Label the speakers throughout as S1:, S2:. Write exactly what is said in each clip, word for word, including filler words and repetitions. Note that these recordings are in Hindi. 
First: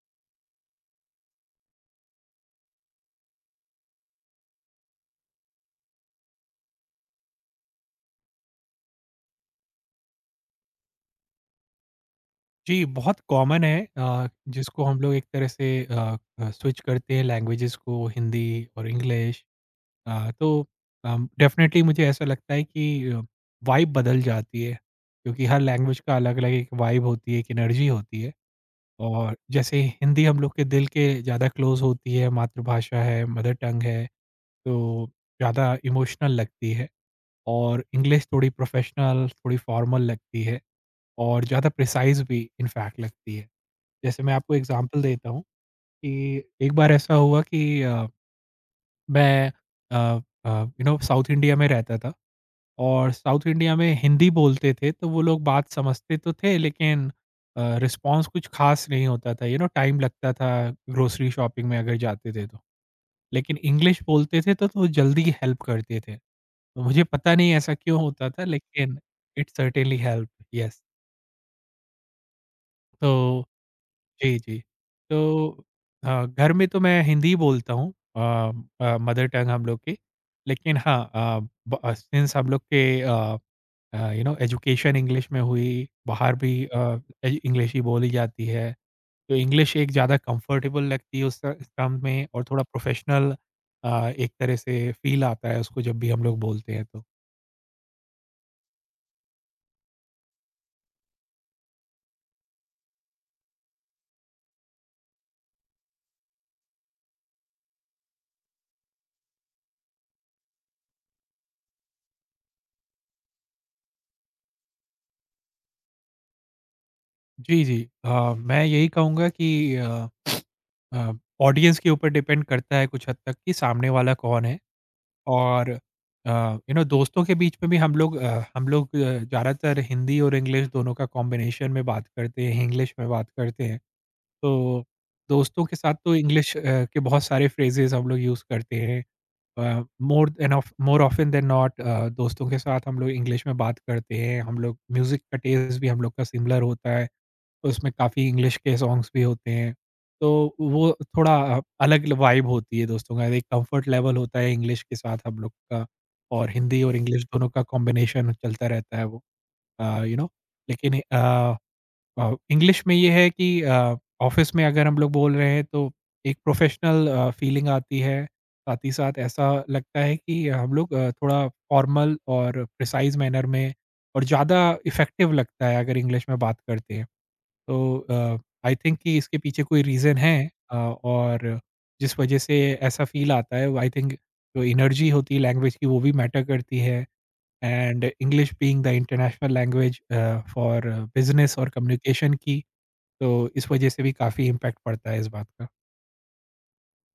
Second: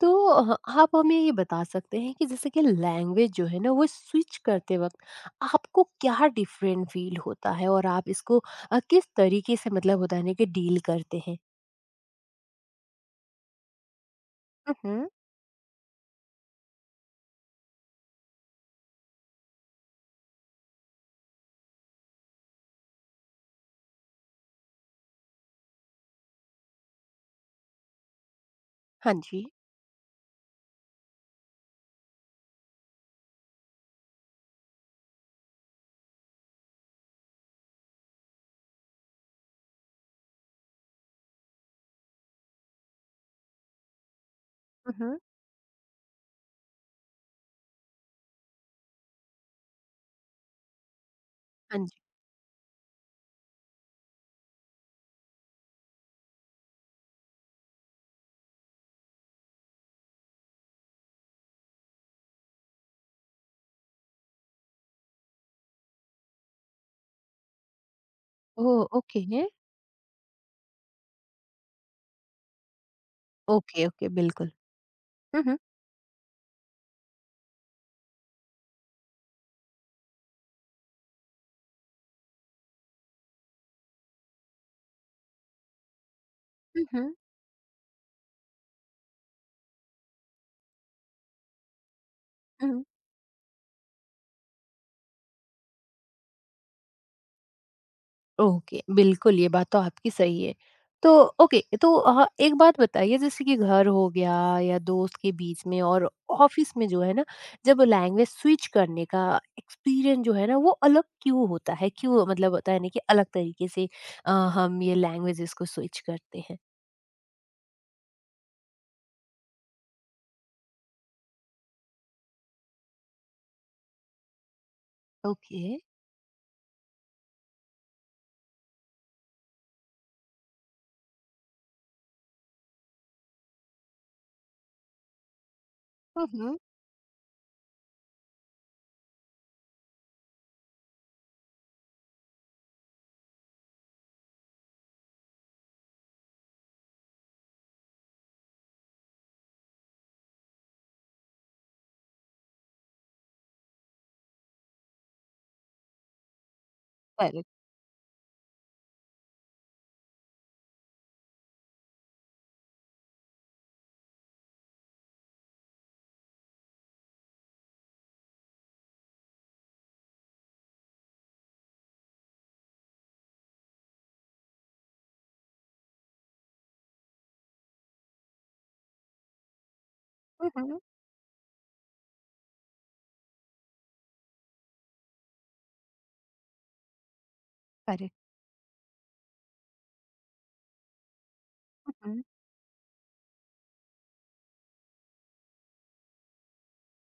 S1: तो ह आप हमें ये बता सकते हैं कि जैसे कि लैंग्वेज जो है ना वो स्विच करते वक़्त आपको क्या डिफरेंट फ़ील होता है और आप इसको अ, किस तरीके से मतलब होता है ना कि डील करते हैं?
S2: जी, बहुत कॉमन है अ,
S1: हुँ,
S2: जिसको हम
S1: हुँ।
S2: लोग एक तरह से अ अ, स्विच करते हैं लैंग्वेजेज़ को, हिंदी और इंग्लिश। अ, तो अम, डेफ़िनेटली मुझे ऐसा लगता है कि अ, वाइब बदल जाती है, क्योंकि हर लैंग्वेज का अलग-अलग एक वाइब होती है, एक एनर्जी होती है।
S1: हाँ
S2: और
S1: जी।
S2: जैसे हिंदी हम लोग के दिल के ज़्यादा क्लोज़ होती है, मातृभाषा है, मदर टंग है, तो ज़्यादा इमोशनल लगती है। और इंग्लिश थोड़ी प्रोफ़ेशनल, थोड़ी फ़ॉर्मल लगती है। और ज़्यादा प्रिसाइज़ भी इनफैक्ट लगती है। जैसे मैं आपको
S1: हुँ,
S2: एग्ज़ाम्पल
S1: हुँ।
S2: देता हूँ कि एक बार ऐसा हुआ कि अ, मैं अ अ, यू नो साउथ इंडिया में
S1: हाँ
S2: रहता
S1: जी।
S2: था, और साउथ इंडिया में हिंदी बोलते थे तो वो लोग बात समझते तो थे, लेकिन अ, रिस्पॉन्स कुछ ख़ास नहीं होता था, यू नो, टाइम लगता था ग्रोसरी शॉपिंग में अगर जाते थे तो। लेकिन इंग्लिश बोलते थे तो तो जल्दी हेल्प करते थे। तो मुझे पता नहीं ऐसा क्यों होता था,
S1: ओह!
S2: लेकिन
S1: okay.
S2: It certainly helped, yes. तो
S1: ओके, ओके,
S2: जी,
S1: बिल्कुल।
S2: जी।
S1: हुँ, हुँ।
S2: तो अ, घर में तो मैं हिंदी ही बोलता हूँ, अ अ, मदर टंग हम लोग की। लेकिन हाँ, अ, ब सिंस हम लोग के अ अ, यू नो एजुकेशन इंग्लिश में हुई, बाहर भी
S1: हुँ,
S2: अ,
S1: हुँ,
S2: ए इंग्लिश ही बोली जाती है। तो इंग्लिश एक ज़्यादा कंफर्टेबल लगती है उस ट टर्म में, और थोड़ा
S1: हुँ।
S2: प्रोफ़ेशनल अ, एक तरह से फ़ील आता है उसको जब भी हम लोग बोलते हैं तो।
S1: ओके, बिल्कुल ये बात तो आपकी सही है। तो ओके, तो अ, एक बात बताइए जैसे कि घर हो गया या दोस्त के बीच में और ऑफ़िस में जो है ना, जब लैंग्वेज स्विच करने का एक्सपीरियंस जो है ना वो अलग क्यों होता है? क्यों मतलब होता है ना कि अलग तरीके से अ, हम ये लैंग्वेजेज़ को स्विच करते हैं?
S2: जी, जी। अ, मैं यही कहूँगा कि अ अ, ऑडियंस के ऊपर डिपेंड करता है कुछ हद तक, कि सामने वाला कौन है।
S1: ओके।
S2: और अ, यू नो दोस्तों के बीच में भी हम लोग अ, हम लोग अ, ज़्यादातर हिंदी और इंग्लिश दोनों का कॉम्बिनेशन में बात करते हैं, इंग्लिश में बात करते हैं। तो दोस्तों के साथ तो
S1: हुँ,
S2: इंग्लिश
S1: हुँ।
S2: अ, के बहुत सारे फ्रेजेज़ हम लोग यूज़ करते हैं। Uh, more than of more often than not, uh, दोस्तों के साथ हम लोग इंग्लिश में बात करते हैं, हम लोग म्यूज़िक का टेस्ट भी हम लोग का सिमिलर होता है, उसमें काफ़ी इंग्लिश के सॉन्ग्स भी होते हैं। तो वो थोड़ा अ, अलग ल वाइब होती है दोस्तों का, एक कम्फर्ट लेवल होता है इंग्लिश के साथ हम लोग का, और हिंदी और इंग्लिश
S1: करेक्ट।
S2: दोनों का कॉम्बिनेशन चलता रहता है वो अ, यू नो, लेकिन अ अ, इंग्लिश में ये है कि अ, ऑफ़िस में अगर हम लोग बोल रहे हैं तो एक प्रोफ़ेशनल अ, फ़ीलिंग आती है। साथ ही साथ ऐसा लगता है कि हम लोग अ, थोड़ा फ़ॉर्मल और प्रिसाइज़ मैनर में और ज़्यादा इफ़ेक्टिव लगता है अगर इंग्लिश में बात करते हैं। तो आई थिंक कि इसके पीछे कोई रीज़न है,
S1: हुँ,
S2: अ,
S1: हुँ।
S2: और जिस वज़ह से ऐसा फ़ील आता है, आई थिंक जो एनर्जी होती है लैंग्वेज की वो भी मैटर करती है। And
S1: correct.
S2: English being the international language uh, for business और
S1: हुँ, हुँ।
S2: कम्युनिकेशन की, तो इस वजह से भी काफ़ी इम्पैक्ट पड़ता है इस बात का।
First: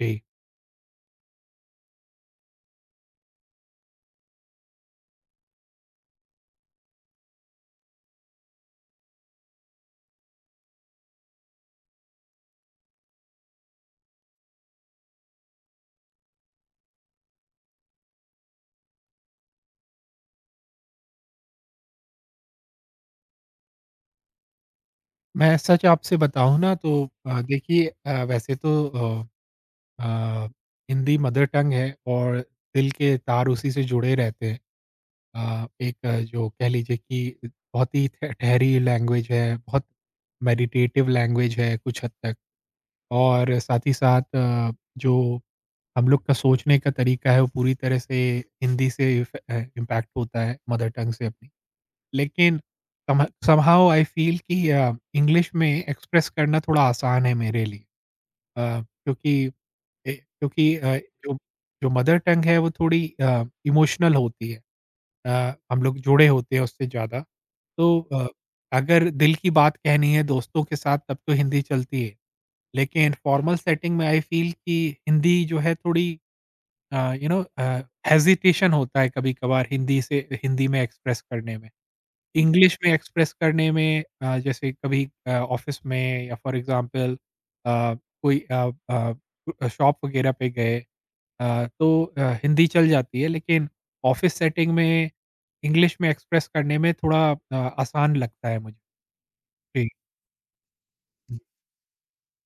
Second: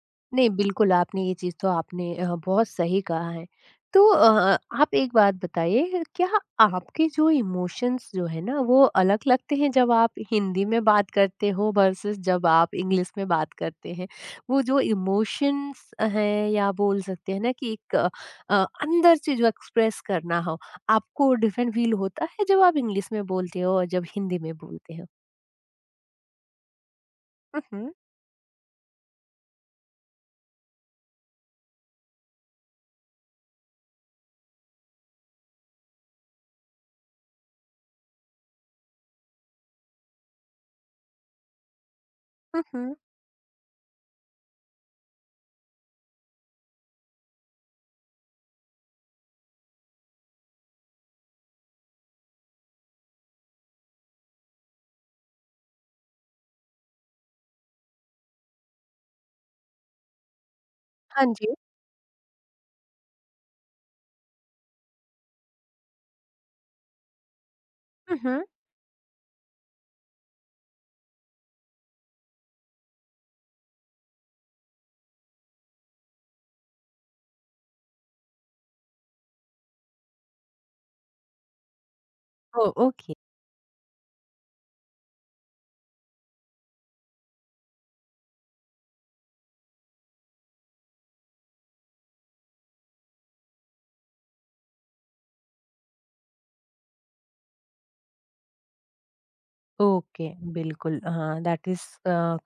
S2: जी।
S1: नहीं, बिल्कुल आपने ये चीज़ तो आपने अ, बहुत सही कहा है। तो अ, आप एक बात बताइए, क्या आपके जो इमोशंस जो है ना, वो अलग लगते हैं जब आप हिंदी में बात करते हो वर्सेस जब आप इंग्लिश में बात करते हैं? वो जो इमोशंस हैं या बोल सकते हैं ना कि एक अ, अ, अंदर से जो एक्सप्रेस करना हो, आपको डिफरेंट फ़ील होता है जब आप इंग्लिश में बोलते हो और जब हिंदी में बोलते हो?
S2: मैं सच आपसे बताऊँ ना तो अ,
S1: हुँ,
S2: देखिए,
S1: हुँ।
S2: अ, वैसे तो अ अ, हिंदी मदर टंग है, और दिल के तार उसी से जुड़े रहते हैं। अ, एक, अ, जो कह लीजिए कि बहुत ही ठ ठहरी लैंग्वेज है, बहुत मेडिटेटिव लैंग्वेज है कुछ हद तक,
S1: हुँ, हुँ।
S2: और साथ ही साथ अ, जो हम लोग का सोचने का तरीका है वो पूरी तरह से हिंदी से इफ अ, इम्पैक्ट होता है मदर टंग से अपनी। लेकिन सम समहाउ आई फ़ील कि अ, इंग्लिश में एक्सप्रेस करना थोड़ा आसान है मेरे लिए। अ, क्योंकि ए क्योंकि अ,
S1: हाँ
S2: जो
S1: जी।
S2: जो मदर टंग है वो थोड़ी अ, इमोशनल होती है। अ, हम लोग जुड़े होते हैं उससे ज़्यादा। तो
S1: हुँ,
S2: अ,
S1: हुँ।
S2: अगर दिल की बात कहनी है दोस्तों के साथ, तब तो हिंदी चलती है। लेकिन फ़ॉर्मल सेटिंग में आई फ़ील कि हिंदी जो है थोड़ी uh, you know uh, hesitation होता है कभी-कभार हिंदी से हिंदी में एक्सप्रेस करने में।
S1: ओह!
S2: इंग्लिश में
S1: ओके।
S2: एक्सप्रेस करने में अ, जैसे कभी अ, ऑफ़िस में या फ़ॉर एग्ज़ाम्पल अ, कोई अ अ, शॉप वग़ैरह पे गए, अ, तो अ, हिंदी चल जाती है, लेकिन ऑफ़िस सेटिंग में इंग्लिश में एक्सप्रेस करने में थोड़ा अ, आसान लगता है मुझे। जी,
S1: ओके बिल्कुल हाँ दैट इज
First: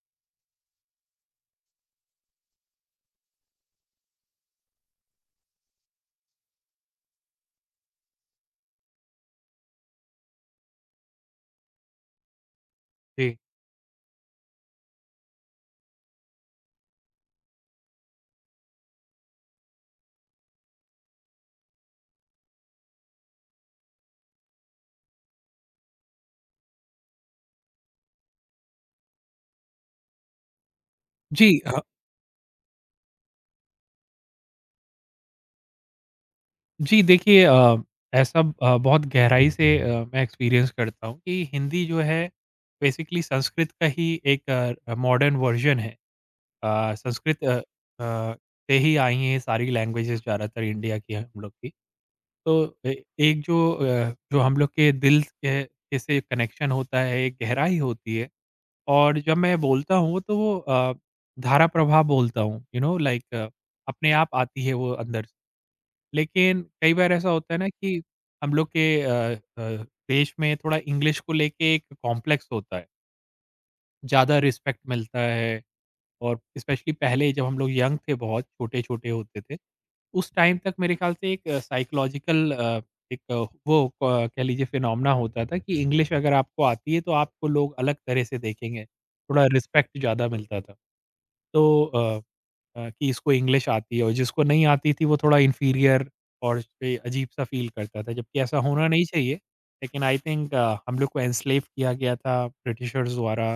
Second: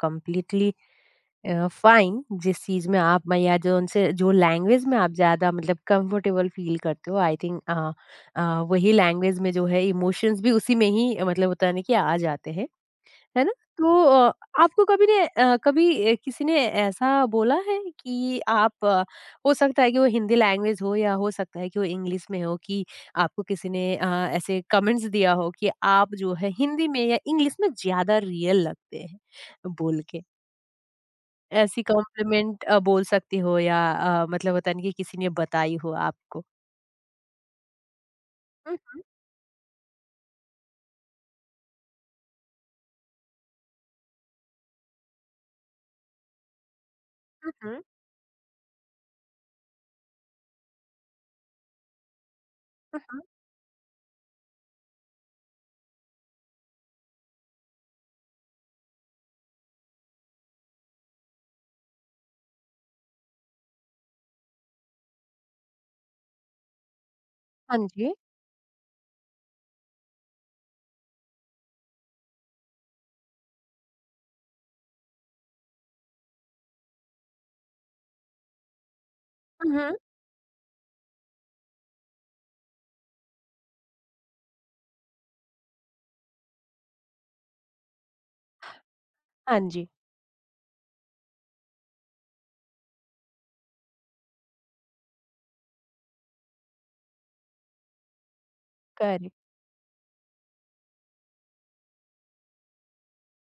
S1: कम्प्लीटली फाइन जिस चीज में आप मैं या जो उनसे जो लैंग्वेज में आप ज्यादा मतलब कंफर्टेबल फील करते हो आई थिंक वही लैंग्वेज में जो है इमोशंस भी उसी में ही अ, मतलब होता है ना कि आ जाते हैं
S2: जी।
S1: है ना? तो अ, आपको कभी ने अ, कभी ए, किसी ने ऐसा बोला है कि आप अ, हो सकता है कि वो हिंदी लैंग्वेज हो या हो सकता है कि वो इंग्लिश में हो कि आपको किसी ने अ, ऐसे कमेंट्स दिया हो कि आप जो है हिंदी में या इंग्लिश में ज़्यादा रियल लगते हैं बोल के?
S2: जी, अ,
S1: ऐसी कॉम्प्लीमेंट अ, बोल सकते हो या अ, मतलब होता है ना कि किसी ने बताई हो आपको?
S2: जी, देखिए, अ, ऐसा अ,
S1: हुँ, हुँ।
S2: बहुत गहराई से अ, मैं एक्सपीरियंस करता हूँ कि हिंदी जो है बेसिकली संस्कृत का ही एक अ, मॉडर्न वर्ज़न है। अ, संस्कृत
S1: हुँ,
S2: अ
S1: हुँ।
S2: अ, से ही आई हैं ये सारी लैंग्वेजेज़, ज़्यादातर इंडिया की हैं हम लोग की। तो
S1: हुँ,
S2: ए
S1: हुँ।
S2: एक जो अ, जो हम लोग के दिल के के से कनेक्शन होता है, एक गहराई होती है, और जब मैं बोलता हूँ तो वो अ, धारा प्रवाह बोलता हूँ, यू नो लाइक, अपने आप आती है वो अंदर से। लेकिन कई बार ऐसा होता है ना
S1: हाँ
S2: कि
S1: जी।
S2: हम लोग के अ अ, देश में थोड़ा इंग्लिश को लेके एक कॉम्प्लेक्स होता है। ज़्यादा रिस्पेक्ट मिलता है। और स्पेशली पहले जब हम लोग यंग थे बहुत, छोटे-छोटे होते थे,
S1: हुँ, हुँ।
S2: उस टाइम तक मेरे ख़्याल से एक साइकोलॉजिकल अ, एक, अ, वो क कह लीजिए फिनोमेना होता था कि इंग्लिश अगर आपको आती है तो आपको लोग अलग तरह से देखेंगे, थोड़ा
S1: हाँ जी।
S2: रिस्पेक्ट ज़्यादा मिलता था। तो अ अ, कि इसको इंग्लिश आती है, और जिसको नहीं आती थी वो थोड़ा इन्फीरियर और पे अजीब-सा फ़ील करता था, जबकि ऐसा होना नहीं
S1: करेक्ट।
S2: चाहिए। लेकिन आई थिंक अ, हम लोग को एनस्लेव किया गया था ब्रिटिशर्स द्वारा,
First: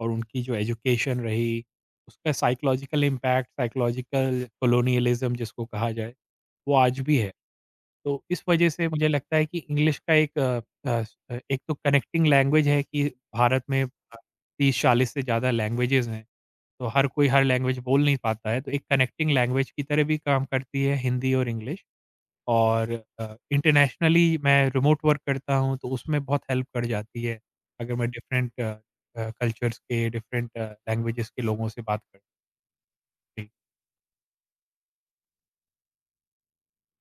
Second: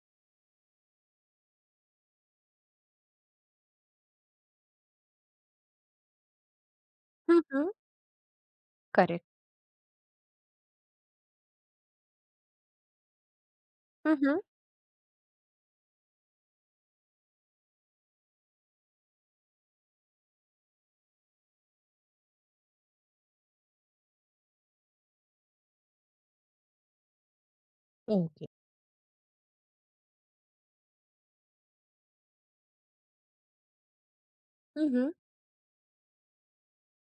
S2: और उनकी जो एजुकेशन रही, उसका साइकोलॉजिकल इम्पैक्ट, साइकोलॉजिकल कोलोनियलिज़्म जिसको कहा जाए, वो आज भी है।
S1: हुँ, हुँ।
S2: तो इस वजह से मुझे
S1: करेक्ट।
S2: लगता है कि इंग्लिश का एक अ, अ, अ, एक तो कनेक्टिंग लैंग्वेज है कि भारत में अ,
S1: हुँ, हुँ।
S2: तीस चालीस से ज़्यादा लैंग्वेजेज़ हैं। तो हर कोई हर लैंग्वेज बोल नहीं पाता है, तो एक कनेक्टिंग लैंग्वेज की तरह भी काम करती है हिंदी और इंग्लिश। और अ, इंटरनेशनली मैं रिमोट वर्क करता हूँ, तो उसमें बहुत हेल्प कर जाती है, अगर मैं
S1: okay.
S2: Different uh, uh, cultures के, डिफरेंट अ, लैंग्वेजेज़ के लोगों से बात करती।
S1: हुँ, हुँ।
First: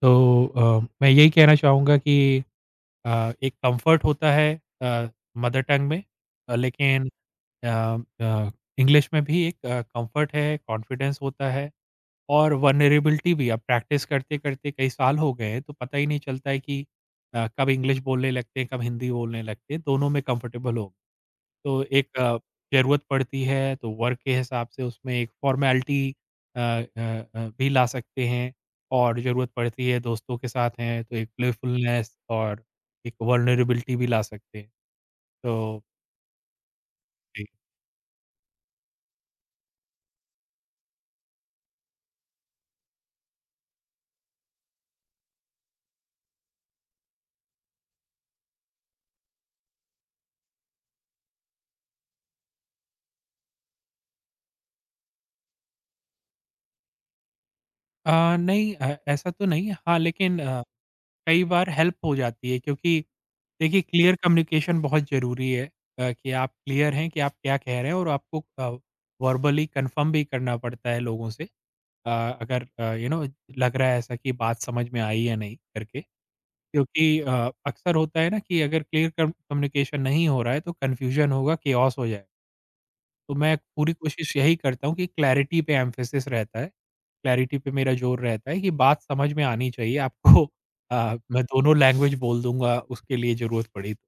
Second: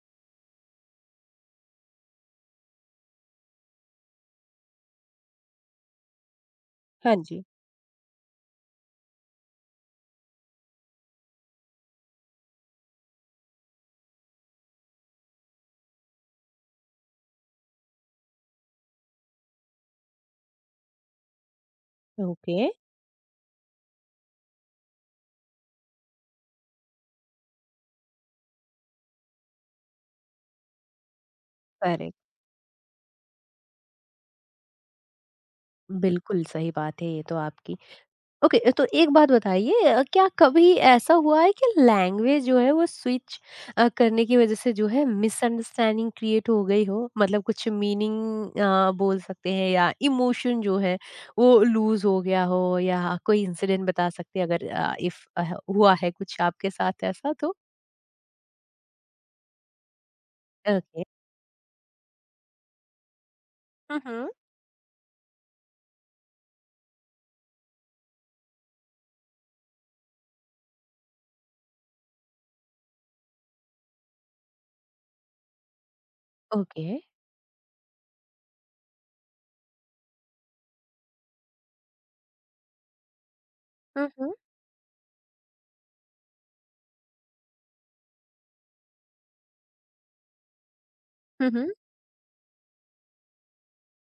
S2: तो अ, मैं यही कहना चाहूँगा कि अ, एक कंफर्ट होता है अ, मदर टंग में, अ, लेकिन
S1: हाँ जी,
S2: अ अ, इंग्लिश में भी एक अ, कंफर्ट है, कॉन्फिडेंस होता है, और वल्नरेबिलिटी भी। अब प्रैक्टिस करते-करते कई साल हो गए हैं, तो पता ही नहीं चलता है कि अ, कब इंग्लिश बोलने लगते हैं, कब हिंदी बोलने लगते हैं, दोनों में कंफर्टेबल हो गए। तो एक, अ,
S1: ओके।
S2: ज़रूरत पड़ती है तो वर्क के हिसाब से उसमें एक फ़ॉर्मेलिटी अ अ अ, भी ला सकते हैं, और ज़रूरत पड़ती है दोस्तों के साथ हैं तो एक
S1: करेक्ट,
S2: प्लेफुलनेस और एक वल्नरेबिलिटी भी ला सकते हैं। तो
S1: बिल्कुल सही बात है ये तो
S2: जी।
S1: आपकी। ओके, तो एक बात बताइए अ, क्या कभी ऐसा हुआ है कि लैंग्वेज जो है वो स्विच अ, करने की वज़ह से जो है मिसअंडरस्टैंडिंग क्रिएट हो गई हो? मतलब कुछ मीनिंग अ, बोल सकते हैं या इमोशन जो है वो लूज़ हो गया हो या कोई इंसिडेंट बता सकते हैं अगर अ, इफ अ, हुआ है कुछ आपके साथ ऐसा तो?
S2: अ, नहीं, अ, ऐसा तो नहीं है। हाँ, लेकिन अ,
S1: ओके।
S2: कई बार हेल्प हो जाती है, क्योंकि देखिए,
S1: हुँ,
S2: क्लियर
S1: हुँ।
S2: कम्युनिकेशन बहुत ज़रूरी है, अ, कि आप क्लियर हैं कि आप क्या कह रहे हैं, और आपको अ, वर्बली कन्फर्म भी करना पड़ता है लोगों से। अ, अगर अ, यू नो लग रहा है ऐसा कि बात समझ में आई या नहीं करके।
S1: ओके।
S2: क्योंकि अ, अक्सर होता है ना कि अगर क्लियर कम कम्युनिकेशन नहीं हो रहा है तो कन्फ्यूजन होगा, केओस हो जाएगा। तो मैं पूरी
S1: हुँ, हुँ।
S2: कोशिश यही करता हूँ कि क्लैरिटी पे एम्फेसिस रहता है। क्लैरिटी पे मेरा ज़ोर रहता है कि बात समझ में आनी चाहिए आपको, अ, मैं
S1: हुँ, हुँ।
S2: दोनों लैंग्वेज बोल दूँगा उसके लिए, ज़रूरत पड़ी तो।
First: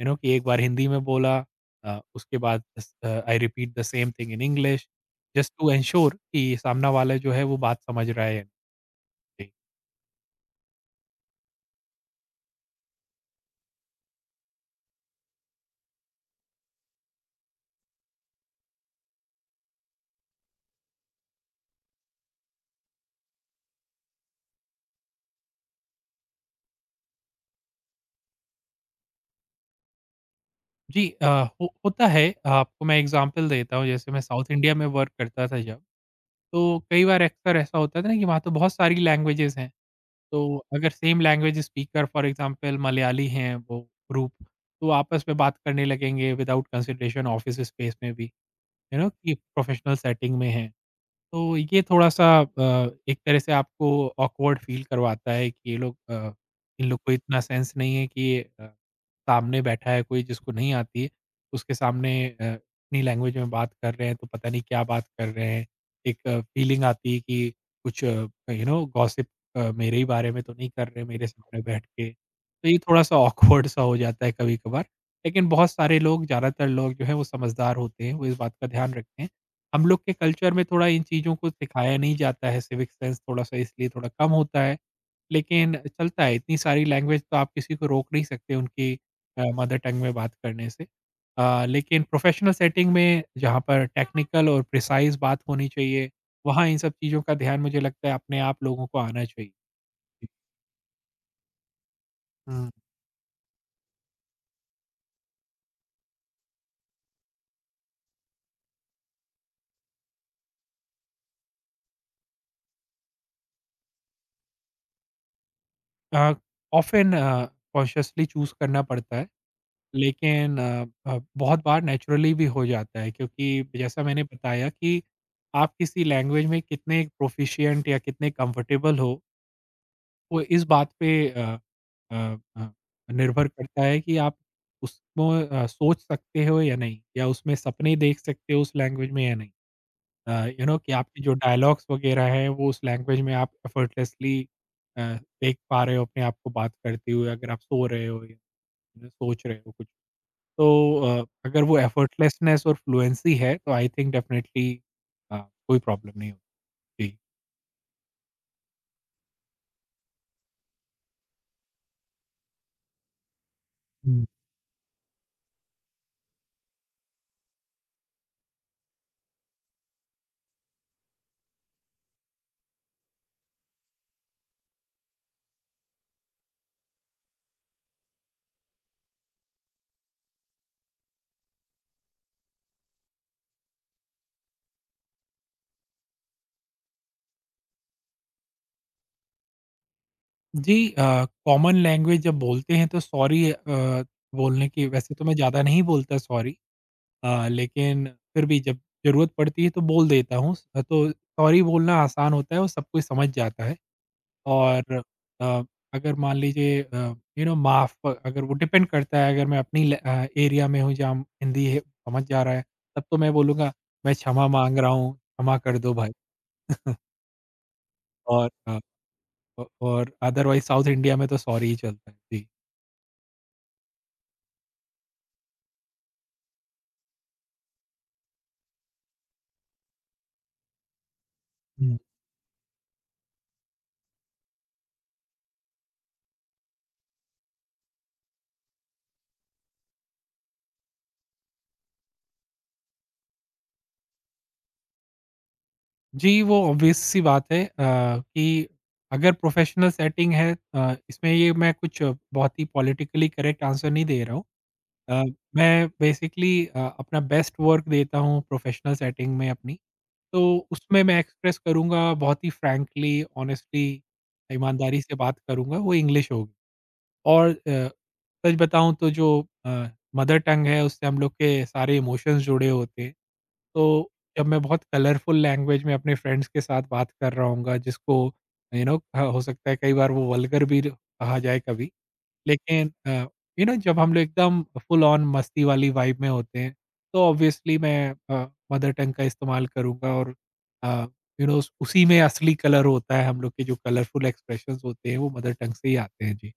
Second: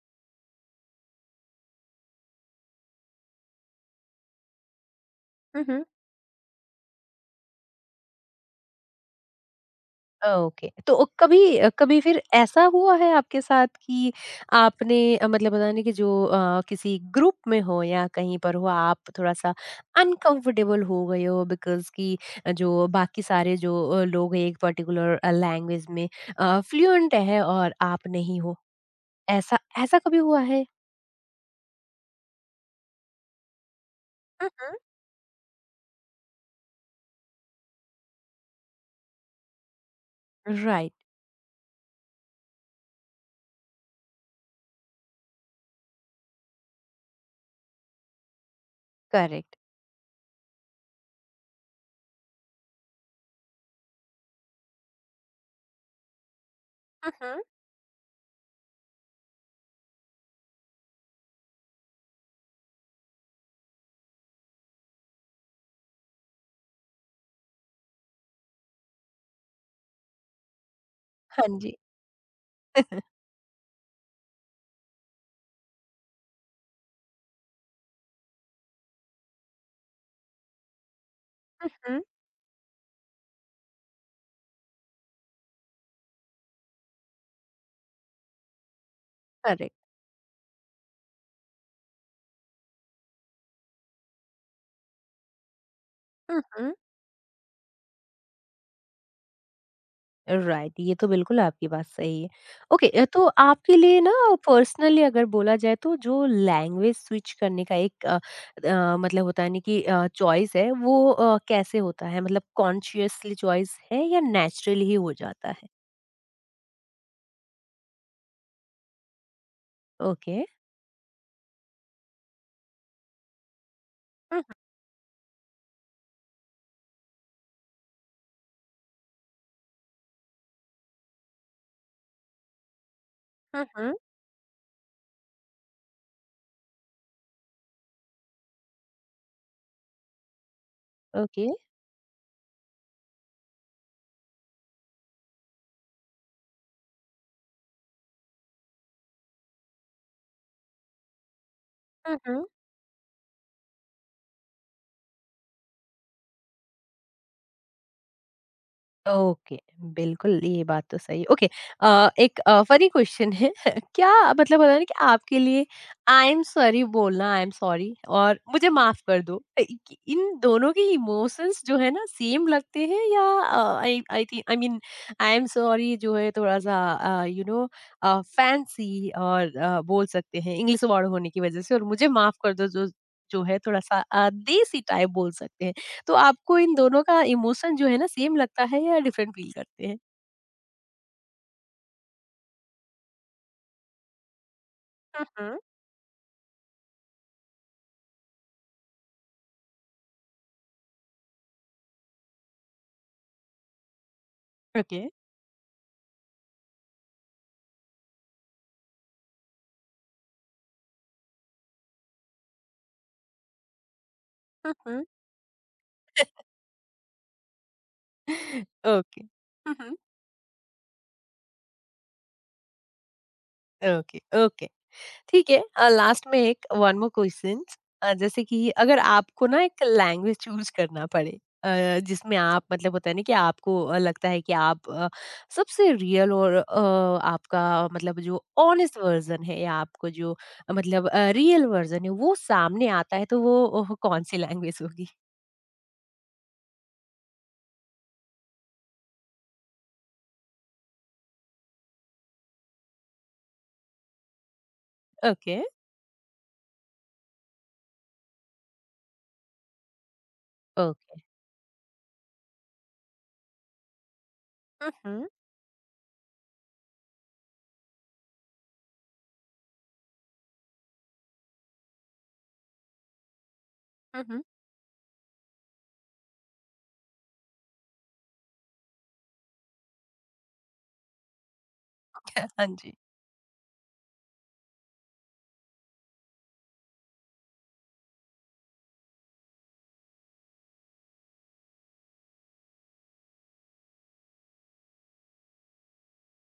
S2: यू नो कि एक बार हिंदी में बोला, अ, उसके बाद स uh, I repeat the same thing in English, just
S1: hmm,
S2: to
S1: hmm.
S2: Ensure कि सामना वाला जो है वो बात समझ रहा है। जी,
S1: ओके तो ओ कभी अ, कभी फिर ऐसा हुआ है आपके साथ कि आपने अ, मतलब पता नहीं कि जो अ, किसी ग्रुप में हो या कहीं पर हो आप थोड़ा सा अनकंफर्टेबल हो गए हो बिकॉज कि जो बाकी सारे जो अ, लोग एक पर्टिकुलर लैंग्वेज में फ्लुएंट है और आप नहीं हो ऐसा ऐसा कभी हुआ है
S2: जी, अ, हो होता है। आपको मैं एग्ज़ाम्पल देता हूँ, जैसे मैं साउथ इंडिया
S1: हम्म
S2: में वर्क करता था जब, तो कई बार अक्सर ऐसा होता था ना कि वहाँ तो बहुत सारी लैंग्वेजेज़ हैं। तो अगर
S1: right
S2: same language speaker for example Malayali हैं वो ग्रुप, तो आपस में बात करने लगेंगे विदाउट कंसिडरेशन, ऑफ़िस स्पेस में भी, यू नो कि
S1: करेक्ट
S2: प्रोफ़ेशनल सेटिंग में है। तो ये थोड़ा-सा अ, एक तरह से आपको ऑकवर्ड फ़ील करवाता है कि ये लोग अ, इन लोग को इतना
S1: हम्म
S2: सेंस नहीं है कि अ, सामने बैठा है कोई जिसको नहीं आती है, उसके सामने अ, अपनी लैंग्वेज में बात कर रहे हैं, तो पता नहीं क्या बात कर रहे हैं। एक फ़ीलिंग आती है कि कुछ यू नो गॉसिप अ, मेरे ही बारे में तो नहीं कर रहे मेरे
S1: हाँ
S2: सामने
S1: जी
S2: बैठ के। तो ये थोड़ा-सा ऑकवर्ड सा हो जाता है कभी-कभार, लेकिन बहुत सारे लोग, ज़्यादातर लोग जो हैं वो समझदार होते हैं, वो इस बात का ध्यान रखते हैं। हम लोग के कल्चर में थोड़ा इन चीज़ों को सिखाया नहीं जाता है, सिविक सेंस थोड़ा-सा इसलिए थोड़ा कम होता है। लेकिन चलता है, इतनी सारी लैंग्वेज, तो आप किसी को रोक नहीं सकते उनकी अ, मदर टंग में बात करने से। अ, लेकिन प्रोफ़ेशनल सेटिंग में जहाँ पर टेक्निकल और प्रिसाइज़ बात होनी चाहिए, वहाँ इन
S1: करेक्ट
S2: सब चीज़ों का ध्यान मुझे लगता है अपने आप लोगों को आना चाहिए।
S1: राइट ये तो बिल्कुल आपकी बात सही है।
S2: हुँ।
S1: ओके अ, तो आपके लिए ना पर्सनली अगर बोला जाए तो जो लैंग्वेज स्विच करने का एक अ, अ, मतलब होता है ना कि चॉइस है वो अ, कैसे होता है मतलब कॉन्शियसली चॉइस है या नेचुरली ही हो जाता है?
S2: Uh, often uh, consciously choose करना पड़ता है।
S1: ओके
S2: लेकिन अ अ, बहुत बार नेचुरली भी हो जाता है, क्योंकि जैसा मैंने
S1: हुँ,
S2: बताया कि आप किसी लैंग्वेज में कितने प्रोफिशिएंट या कितने कंफर्टेबल हो, वो इस बात पे अ अ अ, निर्भर
S1: हुँ,
S2: करता
S1: हुँ, हुँ।
S2: है कि आप उसको अ, सोच सकते हो या नहीं, या उसमें सपने देख सकते हो उस लैंग्वेज में या नहीं। अ, यू नो कि आपके जो
S1: ओके।
S2: डायलॉग्स वगैरह हैं वो उस लैंग्वेज में आप एफर्टलेसली अ, देख पा रहे हो अपने आप को बात करते हुए, अगर आप सो रहे हो, या you know, सोच रहे हो कुछ। तो अ, अगर वो
S1: हुँ, हुँ।
S2: एफर्टलेसनेस और फ्लुएंसी है तो आई थिंक डेफिनेटली अ, कोई प्रॉब्लम नहीं होगी।
S1: ओके, बिल्कुल ये बात तो सही है। ओके अ, एक अ, फ़नी क्वेश्चन है क्या
S2: हुँ।
S1: मतलब होता है ना कि आपके लिए आई एम सॉरी बोलना आई एम सॉरी और मुझे माफ़ कर दो अ, इ इन दोनों के इमोशंस जो है ना सेम लगते हैं या uh, I I think I mean I am sorry जो है थोड़ा-सा uh, you know uh, fancy और अ, बोल सकते हैं इंग्लिश वर्ड होने की वज़ह से और मुझे माफ़ कर दो जो जो है थोड़ा-सा अ, देसी टाइप बोल सकते हैं। तो आपको इन दोनों का इमोशन जो है ना सेम लगता है या डिफरेंट फील करते हैं?
S2: जी, अ, कॉमन लैंग्वेज जब बोलते हैं तो सॉरी अ, बोलने की वैसे तो मैं
S1: हम्म
S2: ज़्यादा नहीं बोलता सॉरी, अ, लेकिन फिर भी जब ज़रूरत पड़ती है तो बोल देता हूँ। तो सॉरी बोलना आसान होता है, और सब कोई समझ जाता है। और
S1: ओके
S2: अ, अगर मान लीजिए अ, यू नो, माफ़, अगर वो डिपेंड करता है, अगर मैं अपनी ल अ, एरिया में हूँ जहाँ हिंदी है, समझ जा रहा है, तब तो मैं बोलूँगा मैं क्षमा माँग रहा
S1: हम्म
S2: हूँ, क्षमा कर दो भाई। और अ,
S1: ओके
S2: औ
S1: हम्म
S2: और अदरवाइज़ साउथ इंडिया में तो सॉरी ही चलता है। जी।
S1: ओके ओके ठीक है लास्ट में एक वन मोर क्वेश्चन जैसे कि अगर आपको ना एक लैंग्वेज चूज करना पड़े
S2: हुँ।
S1: अ, जिसमें आप मतलब होता है ना कि आपको अ, लगता है कि आप अ, सबसे रियल और अ, आपका मतलब जो ऑनेस्ट वर्जन है या आपको जो अ, मतलब रियल वर्जन है वो सामने आता है तो वो अ, कौन सी लैंग्वेज होगी
S2: जी, वो ऑब्वियस सी बात है अ, कि अगर प्रोफ़ेशनल सेटिंग है, अ, इसमें ये मैं कुछ बहुत ही पॉलिटिकली करेक्ट आंसर नहीं दे रहा हूँ। अ,
S1: ओके
S2: मैं बेसिकली अ, अपना बेस्ट वर्क देता हूँ प्रोफेशनल सेटिंग में अपनी। तो उसमें
S1: ओके।
S2: मैं एक्सप्रेस करूँगा बहुत ही फ्रैंकली, ऑनेस्टली,
S1: हुँ,
S2: ईमानदारी से
S1: हुँ,
S2: बात करूँगा, वो इंग्लिश होगी। और अ, सच बताऊँ तो जो अ, मदर टंग है उससे हम लोग के सारे इमोशंस जुड़े होते हैं। तो
S1: हुँ, हुँ।
S2: जब मैं बहुत कलरफुल लैंग्वेज में अपने फ्रेंड्स के साथ बात कर रहा होऊँगा, जिसको यू नो, हो सकता है कई बार वो वल्गर भी कहा जाए कभी।
S1: हाँ
S2: लेकिन
S1: जी।
S2: अ, यू नो, जब हम लोग एकदम फुल ऑन मस्ती वाली वाइब में होते हैं, तो ऑब्वियसली मैं अ, मदर टंग का इस्तेमाल करूँगा, और अ, यू नो उसी में असली कलर होता है, हम लोग के जो कलरफुल एक्सप्रेशंस होते हैं, वो मदर टंग से ही आते हैं। जी।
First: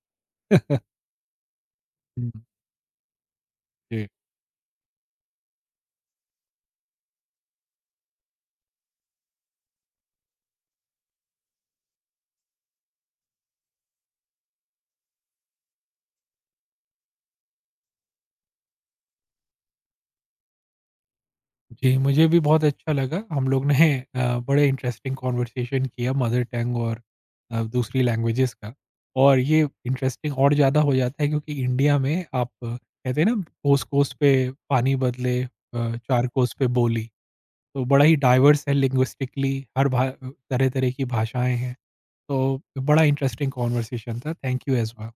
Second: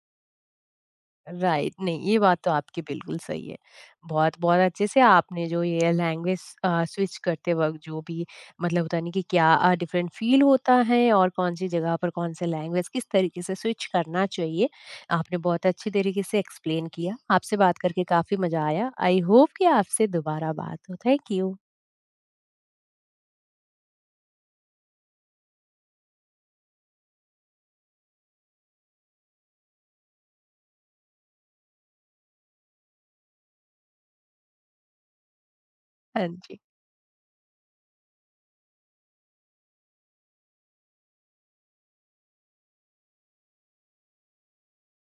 S1: राइट, नहीं ये
S2: हुँ,
S1: बात तो आपकी बिल्कुल सही है।
S2: जी।
S1: बहुत बहुत अच्छे से आपने जो ये लैंग्वेज अ, स्विच करते वक़्त जो भी मतलब होता है ना कि क्या अ, डिफरेंट फ़ील होता है और कौन-सी जगह पर कौन-से लैंग्वेज किस तरीके से स्विच करना चाहिए, आपने बहुत अच्छी तरीके से एक्सप्लेन किया। आपसे बात करके काफ़ी मज़ा आया। आई होप कि आपसे दोबारा बात हो। Thank you.
S2: जी, मुझे भी बहुत अच्छा लगा। हम लोग ने अ, बड़े इंटरेस्टिंग कन्वर्सेशन किया मदर टंग और अ, दूसरी लैंग्वेजेज़ का। और ये इंटरेस्टिंग और ज़्यादा हो जाता है, क्योंकि इंडिया में आप अ, कहते हैं ना, कोस-कोस पे पानी बदले, अ, चार
S1: हाँ
S2: कोस
S1: जी।
S2: पे बोली। तो बड़ा ही डाइवर्स है लिंग्विस्टिकली। हर भा तरह-तरह की भाषाएँ हैं। तो बड़ा इंटरेस्टिंग कन्वर्सेशन था। Thank you as well.